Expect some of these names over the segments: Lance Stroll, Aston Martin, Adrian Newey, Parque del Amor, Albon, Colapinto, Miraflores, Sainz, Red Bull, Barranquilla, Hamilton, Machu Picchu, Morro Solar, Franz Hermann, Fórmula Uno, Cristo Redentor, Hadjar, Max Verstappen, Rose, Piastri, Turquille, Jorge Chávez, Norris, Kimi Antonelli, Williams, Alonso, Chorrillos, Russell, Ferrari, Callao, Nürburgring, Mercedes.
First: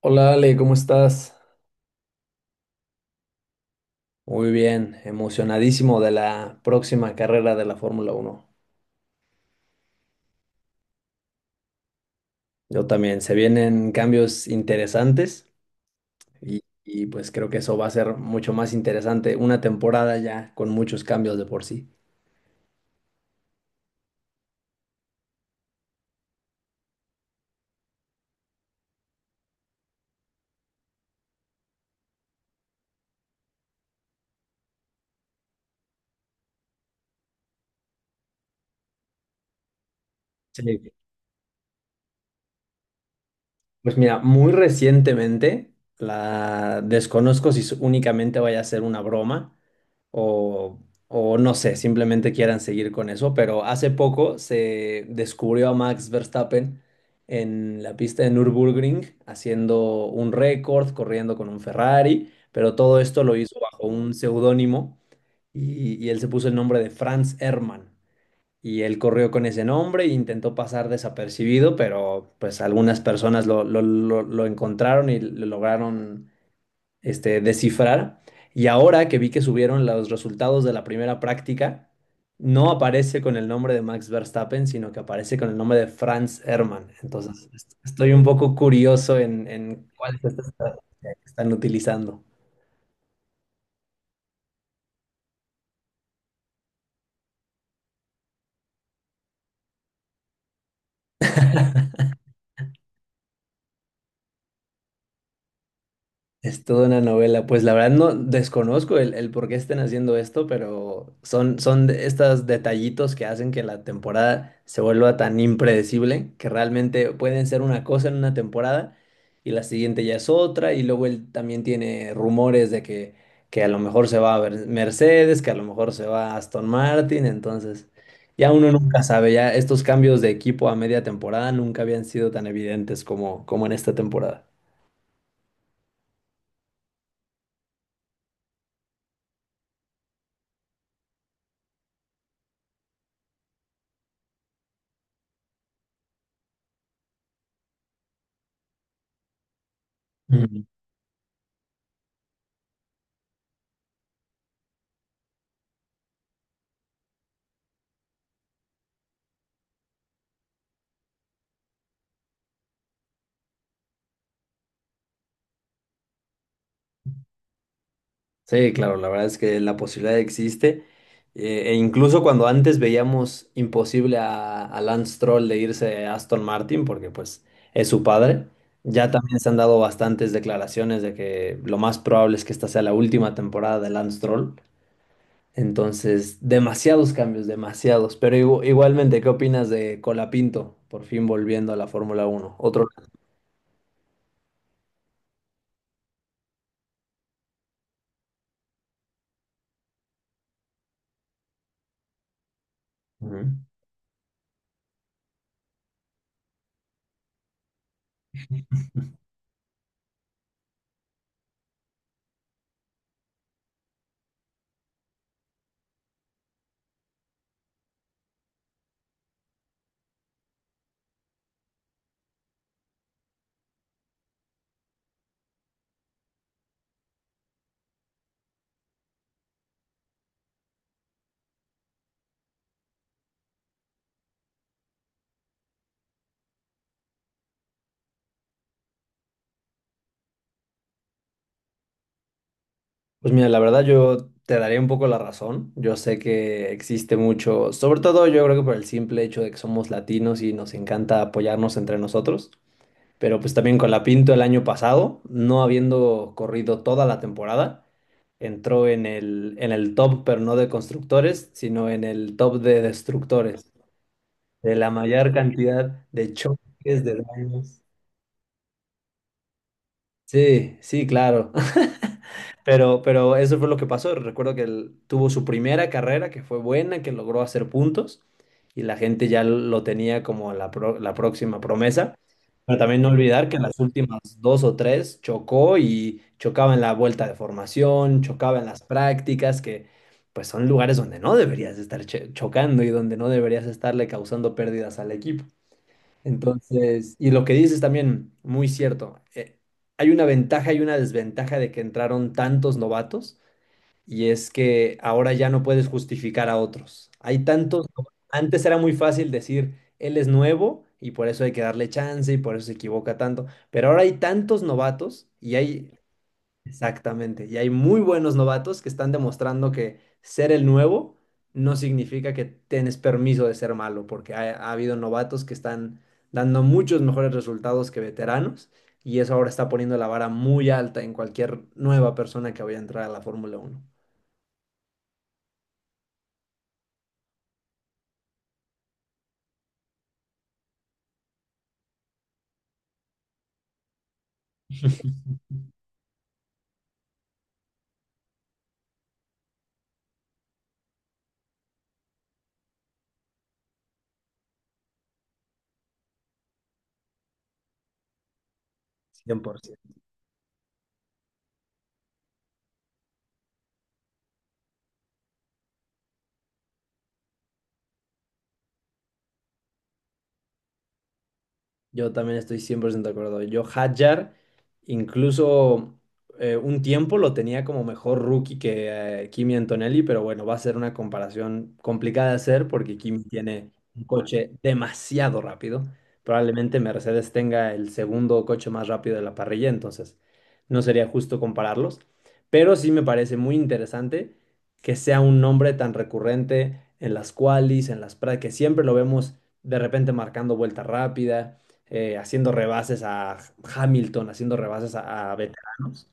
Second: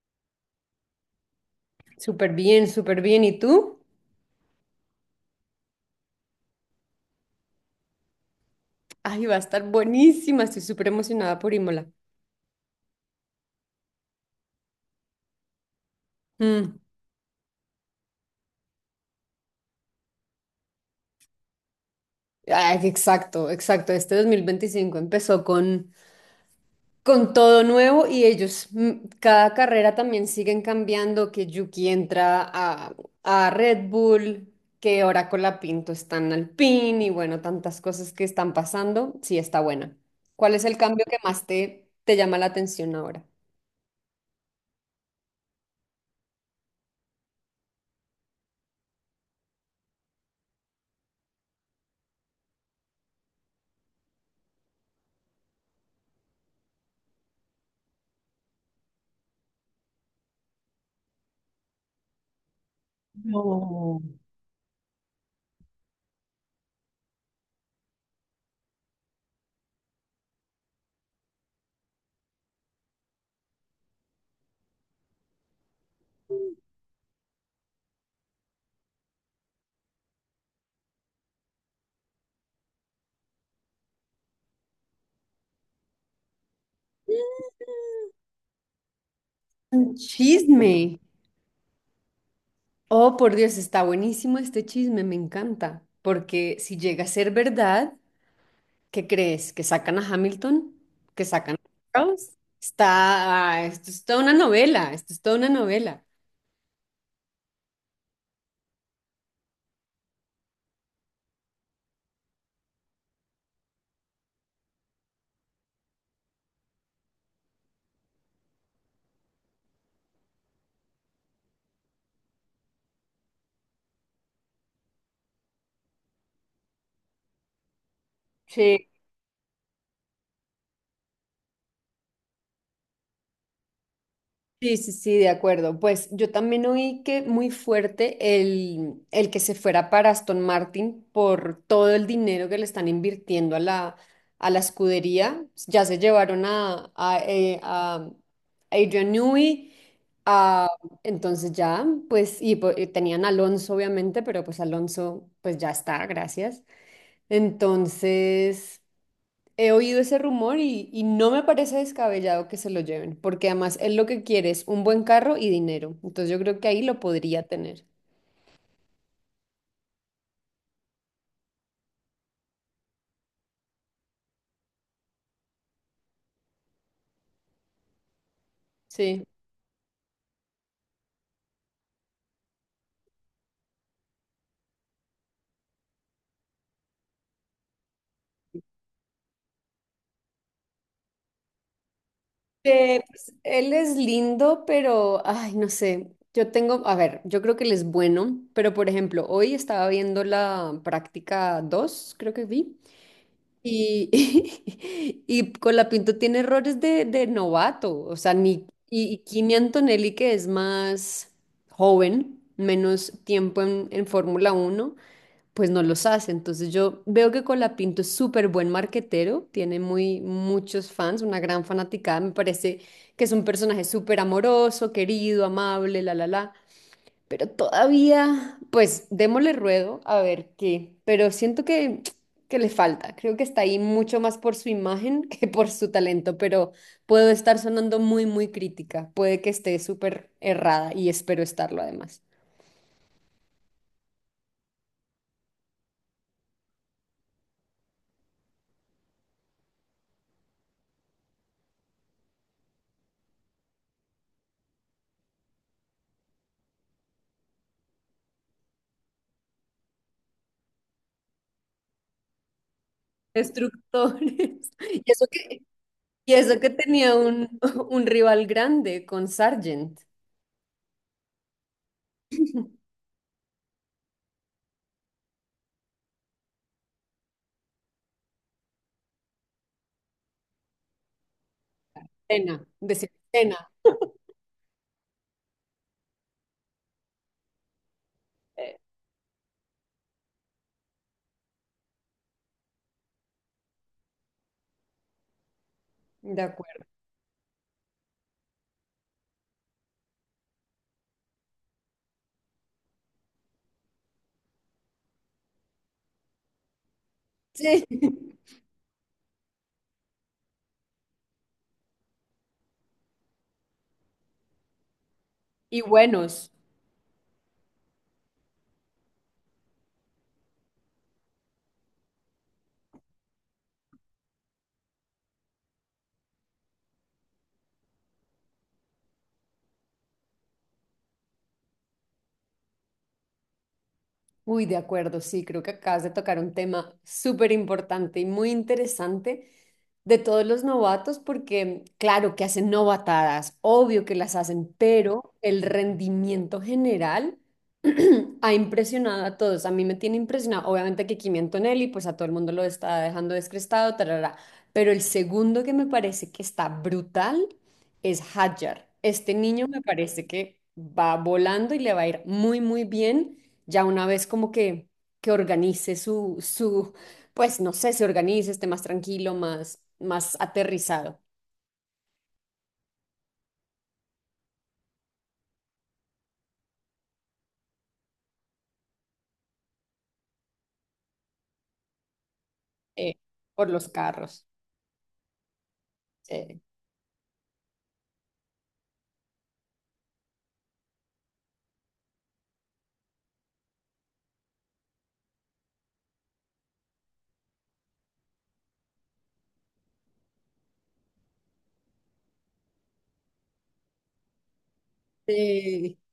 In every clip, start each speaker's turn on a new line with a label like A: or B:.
A: Hola Ale, ¿cómo estás?
B: Súper bien, súper bien. ¿Y tú?
A: Muy bien, emocionadísimo de la próxima carrera de la Fórmula Uno.
B: Ay, va a estar buenísima. Estoy súper emocionada por Imola.
A: Yo también, se vienen cambios interesantes y,
B: Mm.
A: y, pues creo que eso va a ser mucho más interesante, una temporada ya con muchos cambios de por sí.
B: Ay, exacto, exacto. Este 2025 empezó con todo nuevo y ellos, cada carrera también siguen cambiando, que Yuki entra a Red Bull, que ahora con la Pinto están al PIN y bueno, tantas cosas que están pasando. Sí, está buena. ¿Cuál
A: Sí.
B: es el cambio que más te llama la atención ahora?
A: Pues mira, muy recientemente, la desconozco si únicamente vaya a ser una broma, o, no sé, simplemente quieran seguir con eso, pero hace poco se descubrió a Max Verstappen en la pista de Nürburgring haciendo un récord, corriendo con un Ferrari, pero todo esto lo hizo bajo un seudónimo y él se puso el nombre de Franz Hermann. Y él corrió con ese nombre e intentó pasar desapercibido, pero pues algunas personas lo encontraron y lo lograron descifrar. Y ahora que vi que subieron los resultados de la primera práctica, no aparece con el nombre de Max Verstappen, sino que aparece con el nombre de Franz Hermann. Entonces, estoy un poco curioso en
B: Un
A: cuál es esta
B: chisme.
A: estrategia que están utilizando.
B: Oh, por Dios, está buenísimo este chisme, me encanta. Porque si llega a ser verdad, ¿qué crees? ¿Que sacan a Hamilton? ¿Que sacan a Rose? Está, ah, esto es toda una novela, esto es toda una novela.
A: Es toda una novela. Pues la verdad no desconozco el por qué estén haciendo esto, pero son de estos detallitos que hacen que la temporada se vuelva tan impredecible, que realmente pueden ser una cosa en una temporada y la siguiente ya es otra, y luego él también tiene rumores de que a lo mejor se va a ver Mercedes, que a lo mejor se va a Aston Martin, entonces ya uno
B: Sí.
A: nunca sabe, ya estos cambios de equipo a media temporada nunca habían sido tan evidentes como, como en esta temporada.
B: Sí, sí, sí, de acuerdo. Pues yo también oí que muy fuerte el que se fuera para Aston Martin por todo el dinero que le están invirtiendo a a la escudería. Ya se llevaron a Adrian Newey, a- entonces ya, pues, y tenían a Alonso obviamente, pero pues Alonso pues ya está, gracias. Entonces, he oído ese rumor y no me parece descabellado que se lo lleven, porque además él lo que quiere es un buen carro y dinero. Entonces yo creo que ahí lo podría tener.
A: Sí, claro, la verdad es que la posibilidad existe. E incluso cuando antes veíamos imposible a, Lance Stroll de irse a Aston Martin, porque pues es su padre, ya
B: Sí.
A: también se han dado bastantes declaraciones de que lo más probable es que esta sea la última temporada de Lance Stroll. Entonces, demasiados cambios, demasiados. Pero igualmente, ¿qué opinas de Colapinto por fin volviendo a la Fórmula Uno? Otro.
B: Pues, él es lindo, pero, ay, no sé. Yo tengo, a ver, yo creo que él es bueno, pero por ejemplo, hoy estaba viendo la práctica 2 creo que vi.
A: Ujú.
B: Y, y Colapinto tiene errores de novato, o sea, ni, y Kimi Antonelli, que es más joven, menos tiempo en Fórmula Uno, pues no los hace. Entonces yo veo que Colapinto es súper buen marquetero, tiene muchos fans, una gran fanaticada, me parece que es un personaje súper amoroso, querido, amable, la. Pero todavía, pues démosle ruedo a ver qué. Pero siento que le falta. Creo que está ahí mucho más por su imagen que por su talento. Pero puedo estar sonando muy crítica. Puede que esté súper errada y espero estarlo además.
A: Pues mira, la verdad yo te daría un poco la razón. Yo sé que existe mucho, sobre todo yo creo que por el simple hecho de que somos latinos y nos encanta apoyarnos entre nosotros. Pero pues también con la Pinto el año pasado, no habiendo corrido toda la temporada, entró en el top, pero no de constructores, sino en el top de destructores,
B: Destructores.
A: de la mayor cantidad de
B: Y eso que
A: choques,
B: tenía
A: de
B: un,
A: daños.
B: un rival grande con Sargent.
A: Sí, sí, claro. Pero eso fue lo que pasó. Recuerdo que él tuvo su primera carrera, que fue buena, que logró hacer puntos, y la gente ya lo tenía como la próxima promesa.
B: Cena,
A: Pero también no
B: decía
A: olvidar que en
B: Cena.
A: las últimas dos o tres chocó y chocaba en la vuelta de formación, chocaba en
B: Eh,
A: las prácticas, que pues son lugares donde no deberías estar chocando y donde no deberías estarle causando pérdidas al equipo.
B: De acuerdo.
A: Entonces, y lo que dices también, muy cierto. Hay una ventaja y una desventaja de que entraron tantos novatos, y es que ahora ya no puedes justificar a otros. Hay
B: Sí.
A: tantos. Antes era muy fácil decir, él es nuevo y por eso hay que darle chance y por eso se equivoca tanto. Pero ahora hay tantos novatos y
B: Y
A: hay.
B: buenos.
A: Exactamente. Y hay muy buenos novatos que están demostrando que ser el nuevo no significa que tienes permiso de ser malo, porque ha habido novatos que están dando muchos mejores resultados que veteranos y eso ahora está poniendo la vara muy alta en cualquier nueva persona que vaya a entrar a la Fórmula Uno.
B: Uy, de acuerdo, sí, creo que acabas de tocar un tema súper importante y muy interesante de todos los novatos, porque claro que hacen novatadas, obvio que las hacen, pero el rendimiento general ha impresionado a todos. A mí me tiene impresionado, obviamente que Kimi Antonelli, pues a todo el mundo lo está dejando descrestado, tarara. Pero el segundo que me parece que está brutal es Hadjar. Este
A: Cien por
B: niño me
A: 100%.
B: parece que va volando y le va a ir muy, muy bien. Ya una vez como que organice su, pues no sé, se organice, esté más tranquilo, más aterrizado,
A: Yo también estoy 100% de acuerdo. Yo Hadjar, incluso un tiempo lo tenía como mejor rookie que Kimi Antonelli, pero bueno, va a ser una comparación complicada de hacer porque
B: eh,
A: Kimi
B: por
A: tiene
B: los
A: un
B: carros.
A: coche demasiado rápido.
B: Sí.
A: Probablemente Mercedes tenga el segundo coche más rápido de la parrilla, entonces no sería justo compararlos. Pero sí me parece muy interesante que sea un nombre tan recurrente en las qualis, en las prácticas, que siempre lo vemos de repente marcando vuelta rápida haciendo rebases a Hamilton, haciendo rebases a,
B: Sí,
A: veteranos.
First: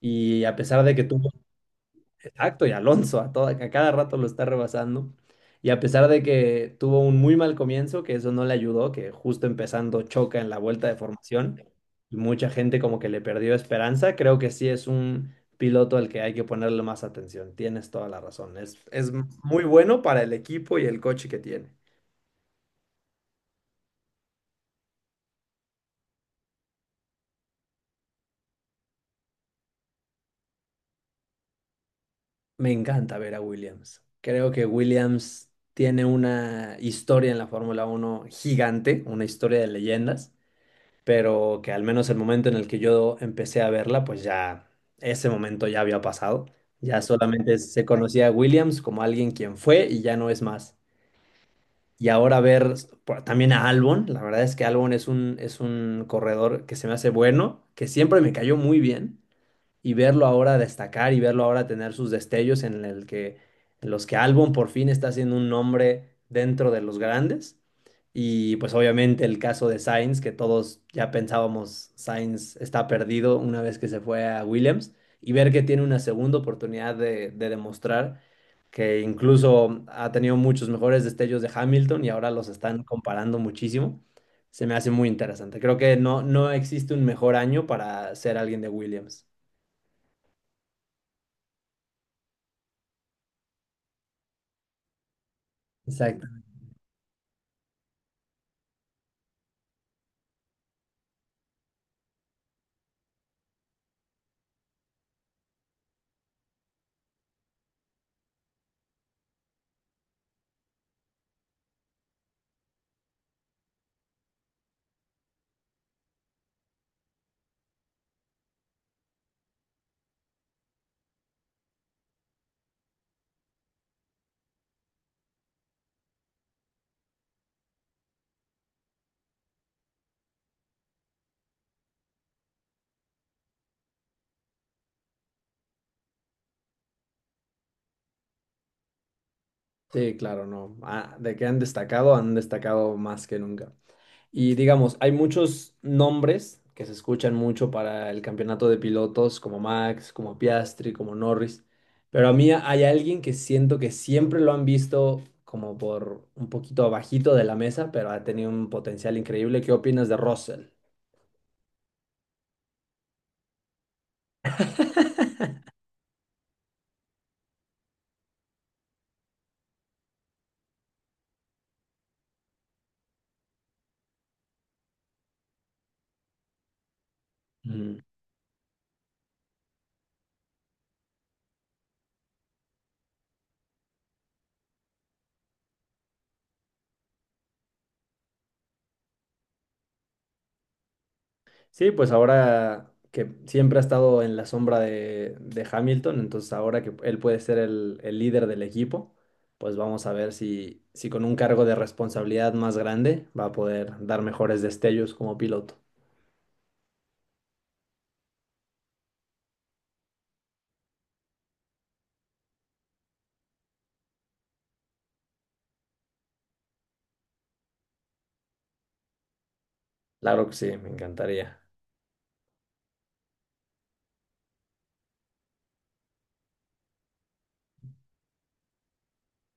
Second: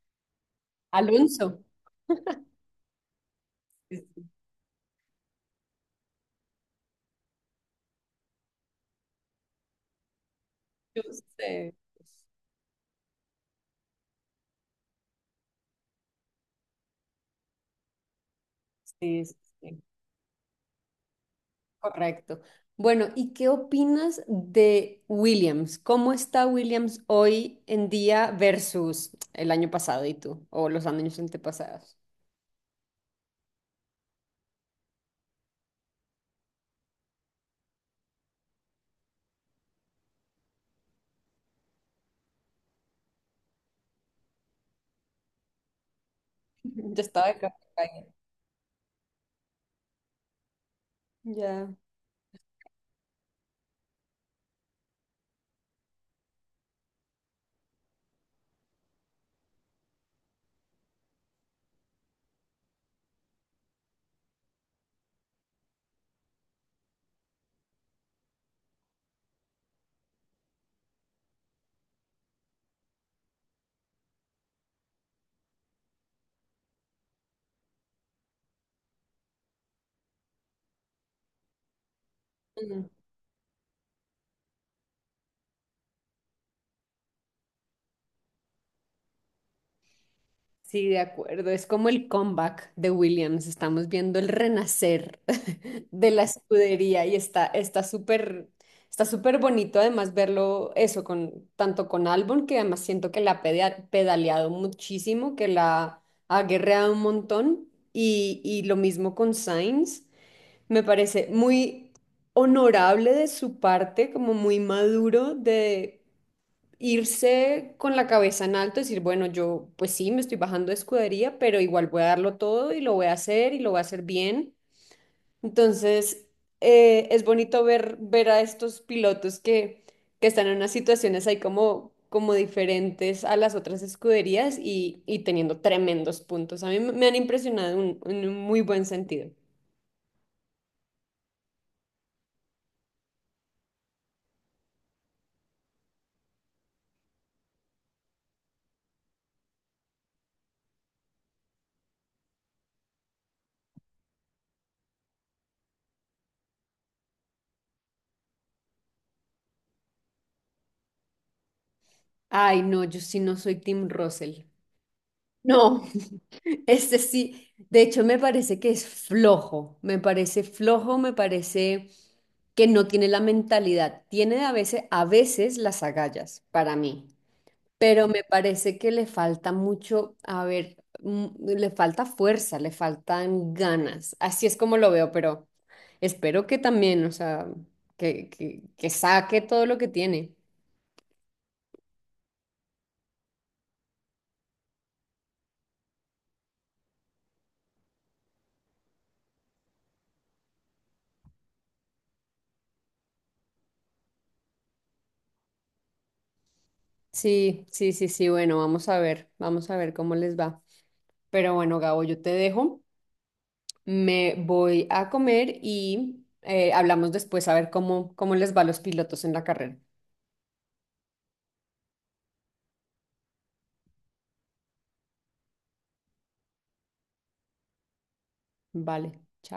A: Y a pesar de que tuvo,
B: Alonso.
A: exacto, y Alonso a cada rato lo está rebasando. Y a pesar de que tuvo un muy mal comienzo, que eso no le ayudó, que justo empezando choca en la vuelta de
B: Yo
A: formación,
B: sé.
A: y mucha gente como que le perdió esperanza, creo que sí es un piloto al que hay que ponerle más atención. Tienes toda la razón. Es
B: Sí, sí,
A: muy
B: sí,
A: bueno para el equipo y el coche que tiene.
B: correcto. Bueno, ¿y qué opinas de Williams? ¿Cómo está Williams hoy en día versus el año pasado y tú, o los años antepasados?
A: Me encanta ver a Williams. Creo que Williams tiene una historia en la Fórmula Uno gigante, una historia de leyendas, pero que al menos el momento en el que yo empecé a verla, pues ya ese momento ya había pasado. Ya
B: Ya estaba de capa
A: solamente se
B: caída.
A: conocía a Williams como alguien quien fue y ya no es más.
B: Ya.
A: Y ahora ver también a Albon, la verdad es que Albon es un corredor que se me hace bueno, que siempre me cayó muy bien y verlo ahora destacar y verlo ahora tener sus destellos en los que Albon por fin está haciendo un nombre dentro de los grandes. Y pues obviamente el caso de Sainz, que todos ya pensábamos Sainz está perdido una vez que se fue a Williams, y ver que tiene una segunda oportunidad de demostrar que incluso ha tenido muchos mejores destellos de Hamilton y ahora los están comparando muchísimo, se me hace muy interesante. Creo que no existe un mejor año para ser alguien de Williams.
B: Sí, de acuerdo. Es como el comeback de Williams. Estamos viendo el renacer de la
A: Exacto.
B: escudería y está, está súper bonito además verlo eso con tanto con Albon, que además siento que la ha pedaleado muchísimo, que la ha guerreado un montón, y lo mismo con Sainz. Me parece muy honorable de su parte, como muy maduro de irse con la cabeza en alto, decir, bueno, yo pues sí, me estoy bajando de escudería, pero igual voy a darlo todo y lo voy a hacer y lo voy a hacer bien. Entonces, es bonito ver, ver a estos pilotos que están en unas situaciones ahí como, como diferentes a las otras escuderías y teniendo tremendos puntos. A mí me han impresionado en un muy buen sentido.
A: Sí, claro, no. Ah, de que han destacado más que nunca. Y digamos, hay muchos nombres que se escuchan mucho para el campeonato de pilotos, como Max, como Piastri, como Norris. Pero a mí hay alguien que siento que siempre lo han visto como por un poquito abajito de la mesa, pero ha tenido un potencial increíble. ¿Qué opinas de Russell?
B: Ay, no, yo sí no soy Team Russell. No. Este sí, de hecho me parece que es flojo, me parece que no tiene la mentalidad, tiene a veces las agallas para mí, pero me parece que le falta mucho, a ver, le falta fuerza, le faltan ganas, así es como lo veo, pero espero que también, o sea, que saque todo lo que tiene.
A: Sí, pues ahora que siempre ha estado en la sombra de Hamilton, entonces ahora que él puede ser el líder del equipo, pues vamos a ver si con un cargo de responsabilidad más grande va a poder dar mejores destellos como piloto.
B: Sí, sí, sí, sí, bueno, vamos a ver cómo les va. Pero bueno, Gabo, yo te dejo. Me voy a comer y hablamos después a ver cómo, cómo les va a los pilotos en la carrera.
A: Claro que sí, me encantaría.
B: Vale, chao.